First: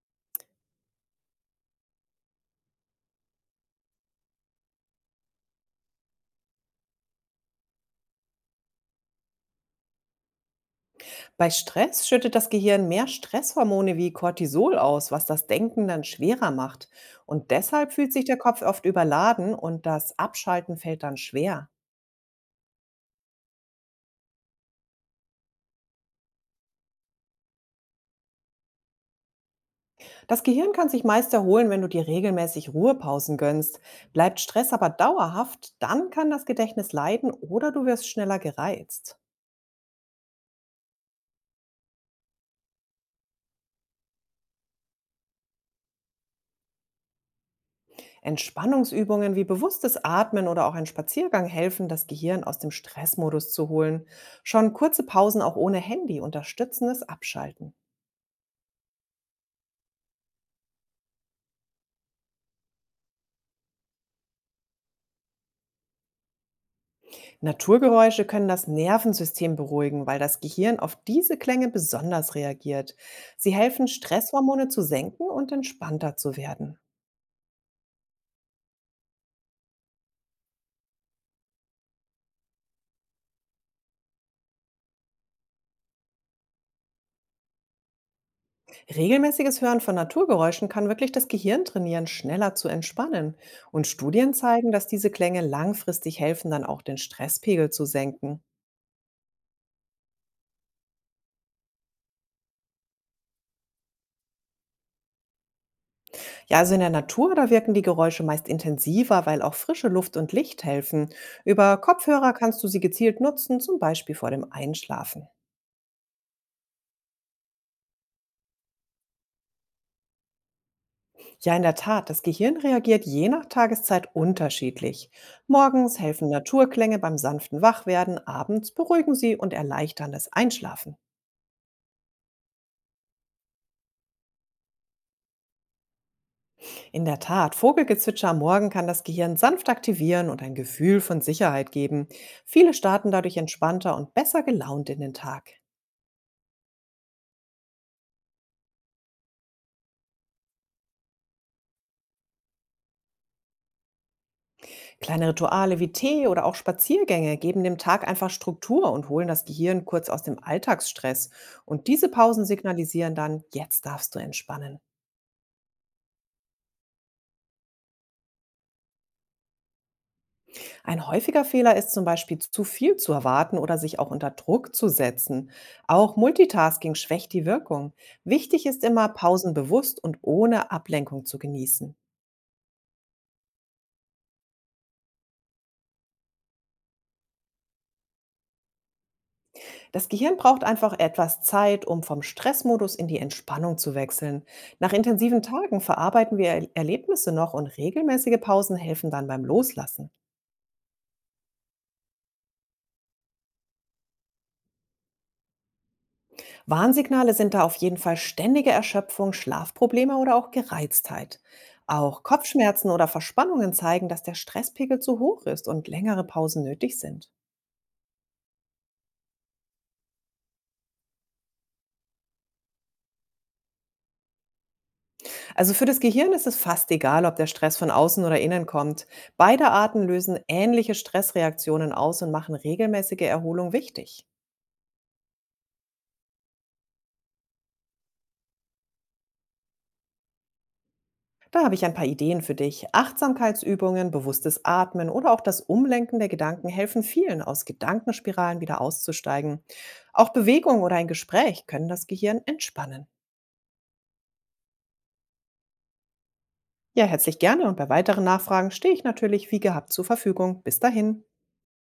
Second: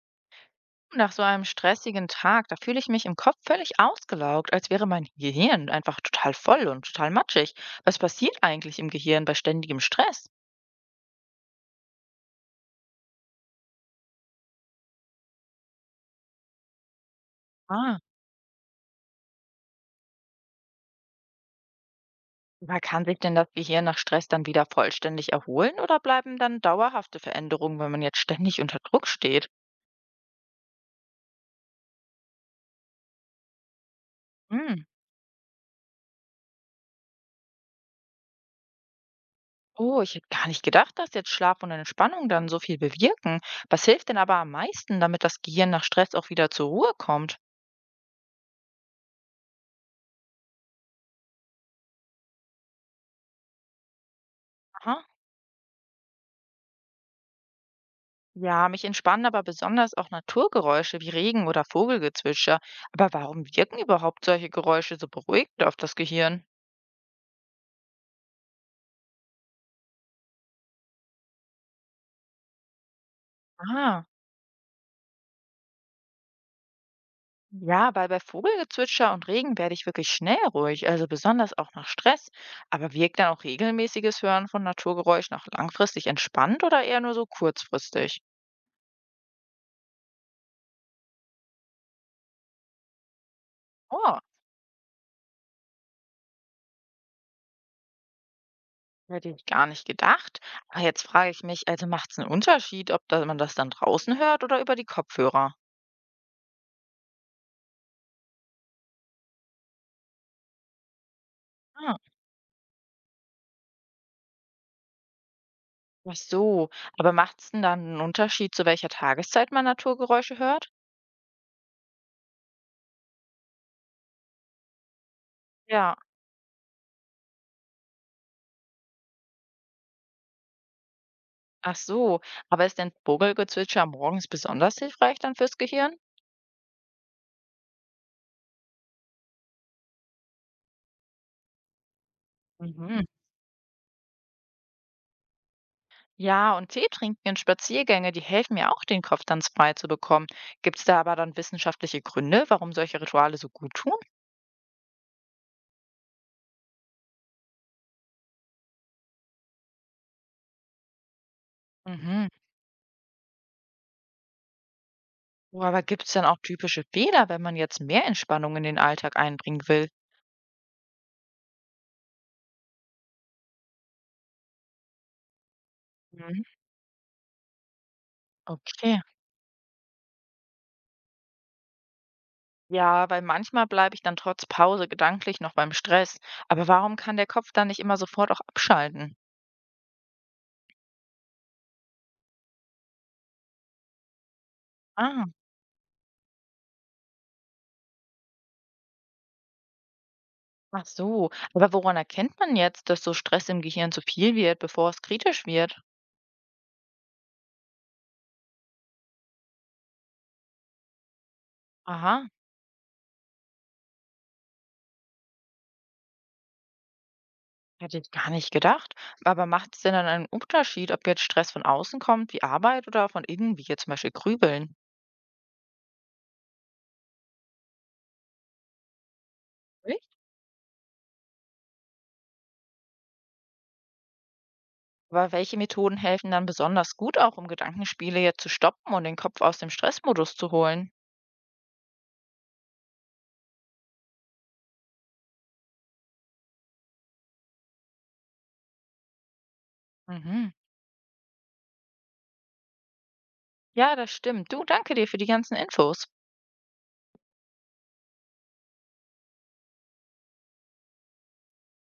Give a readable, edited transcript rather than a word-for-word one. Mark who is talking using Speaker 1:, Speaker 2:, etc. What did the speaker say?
Speaker 1: Nach so einem stressigen Tag, da fühle ich mich im Kopf völlig ausgelaugt, als wäre mein Gehirn einfach total voll und total matschig. Was passiert eigentlich im Gehirn bei ständigem Stress?
Speaker 2: Bei Stress schüttet das Gehirn mehr Stresshormone wie Cortisol aus, was das Denken dann schwerer macht. Und deshalb
Speaker 1: Ah,
Speaker 2: fühlt sich der Kopf oft überladen und das Abschalten fällt dann schwer.
Speaker 1: aber kann sich denn das Gehirn nach Stress dann wieder vollständig erholen oder bleiben dann dauerhafte Veränderungen, wenn man jetzt ständig unter Druck steht?
Speaker 2: Das Gehirn kann sich meist erholen, wenn du dir regelmäßig Ruhepausen gönnst. Bleibt Stress
Speaker 1: Hm.
Speaker 2: aber dauerhaft, dann kann das Gedächtnis leiden oder du wirst schneller gereizt.
Speaker 1: Oh, ich hätte gar nicht gedacht, dass jetzt Schlaf und Entspannung dann so viel bewirken. Was hilft denn aber am meisten, damit das Gehirn nach Stress auch wieder zur Ruhe kommt?
Speaker 2: Entspannungsübungen wie bewusstes Atmen oder auch ein Spaziergang helfen, das Gehirn aus dem Stressmodus zu holen. Schon kurze
Speaker 1: Aha.
Speaker 2: Pausen auch ohne Handy unterstützen das Abschalten.
Speaker 1: Ja, mich entspannen aber besonders auch Naturgeräusche wie Regen oder Vogelgezwitscher. Aber warum wirken überhaupt solche Geräusche so beruhigend auf das Gehirn?
Speaker 2: Naturgeräusche können das Nervensystem beruhigen, weil das Gehirn auf diese Klänge besonders reagiert. Sie helfen,
Speaker 1: Ah,
Speaker 2: Stresshormone zu senken und entspannter zu werden.
Speaker 1: ja, weil bei Vogelgezwitscher und Regen werde ich wirklich schnell ruhig, also besonders auch nach Stress. Aber wirkt dann auch regelmäßiges Hören von Naturgeräuschen auch langfristig entspannt oder eher nur so kurzfristig?
Speaker 2: Regelmäßiges Hören von Naturgeräuschen kann wirklich das Gehirn trainieren, schneller zu entspannen. Und
Speaker 1: Oh,
Speaker 2: Studien zeigen, dass diese Klänge langfristig helfen, dann auch den Stresspegel zu senken.
Speaker 1: hätte ich gar nicht gedacht. Aber jetzt frage ich mich, also macht es einen Unterschied, ob da man das dann draußen hört oder über die Kopfhörer?
Speaker 2: Ja, also in der Natur, da wirken die Geräusche meist intensiver, weil auch frische Luft und Licht helfen. Über Kopfhörer kannst du sie gezielt nutzen, zum Beispiel vor dem Einschlafen.
Speaker 1: Ach so, aber macht's denn dann einen Unterschied, zu welcher Tageszeit man Naturgeräusche hört?
Speaker 2: Ja, in der Tat, das Gehirn reagiert je nach Tageszeit unterschiedlich.
Speaker 1: Ja,
Speaker 2: Morgens helfen Naturklänge beim sanften Wachwerden, abends beruhigen sie und erleichtern das Einschlafen.
Speaker 1: ach so. Aber ist denn Vogelgezwitscher morgens besonders hilfreich dann fürs Gehirn?
Speaker 2: In der Tat, Vogelgezwitscher am Morgen kann das Gehirn sanft aktivieren und ein Gefühl von Sicherheit geben. Viele
Speaker 1: Mhm.
Speaker 2: starten dadurch entspannter und besser gelaunt in den Tag.
Speaker 1: Ja, und Tee trinken und Spaziergänge, die helfen mir auch, den Kopf dann frei zu bekommen. Gibt's da aber dann wissenschaftliche Gründe, warum solche Rituale so gut tun?
Speaker 2: Kleine Rituale wie Tee oder auch Spaziergänge geben dem Tag einfach Struktur und holen das Gehirn kurz aus dem Alltagsstress. Und diese
Speaker 1: Mhm.
Speaker 2: Pausen signalisieren dann: Jetzt darfst du entspannen.
Speaker 1: Oh, aber gibt's dann auch typische Fehler, wenn man jetzt mehr Entspannung in den Alltag einbringen will?
Speaker 2: Ein häufiger Fehler ist zum Beispiel zu viel zu erwarten oder sich auch unter Druck zu setzen. Auch
Speaker 1: Mhm.
Speaker 2: Multitasking schwächt die Wirkung. Wichtig ist
Speaker 1: Okay.
Speaker 2: immer, Pausen bewusst und ohne Ablenkung zu genießen.
Speaker 1: Ja, weil manchmal bleibe ich dann trotz Pause gedanklich noch beim Stress. Aber warum kann der Kopf dann nicht immer sofort auch abschalten?
Speaker 2: Das Gehirn braucht einfach etwas Zeit, um vom Stressmodus in die Entspannung zu wechseln. Nach
Speaker 1: Ah,
Speaker 2: intensiven Tagen verarbeiten wir Erlebnisse noch und regelmäßige Pausen helfen dann beim Loslassen.
Speaker 1: ach so. Aber woran erkennt man jetzt, dass so Stress im Gehirn zu viel wird, bevor es kritisch wird?
Speaker 2: Warnsignale sind da auf jeden Fall ständige Erschöpfung, Schlafprobleme oder auch Gereiztheit. Auch
Speaker 1: Aha,
Speaker 2: Kopfschmerzen oder Verspannungen zeigen, dass der Stresspegel zu hoch ist und längere Pausen nötig sind.
Speaker 1: hätte ich gar nicht gedacht. Aber macht es denn dann einen Unterschied, ob jetzt Stress von außen kommt, wie Arbeit oder von innen, wie jetzt zum Beispiel Grübeln?
Speaker 2: Also für das Gehirn ist es fast egal, ob der Stress von außen oder innen kommt. Beide Arten
Speaker 1: Echt?
Speaker 2: lösen ähnliche Stressreaktionen aus und machen regelmäßige Erholung wichtig.
Speaker 1: Aber welche Methoden helfen dann besonders gut auch, um Gedankenspiele jetzt zu stoppen und den Kopf aus dem Stressmodus zu holen?
Speaker 2: Da habe ich ein paar Ideen für dich. Achtsamkeitsübungen, bewusstes Atmen oder auch das Umlenken der Gedanken helfen vielen, aus Gedankenspiralen wieder auszusteigen. Auch
Speaker 1: Mhm.
Speaker 2: Bewegung oder ein Gespräch können das Gehirn entspannen.
Speaker 1: Ja, das stimmt. Du, danke dir für die ganzen Infos.
Speaker 2: Ja, herzlich gerne, und bei weiteren Nachfragen stehe ich natürlich wie gehabt zur Verfügung. Bis dahin.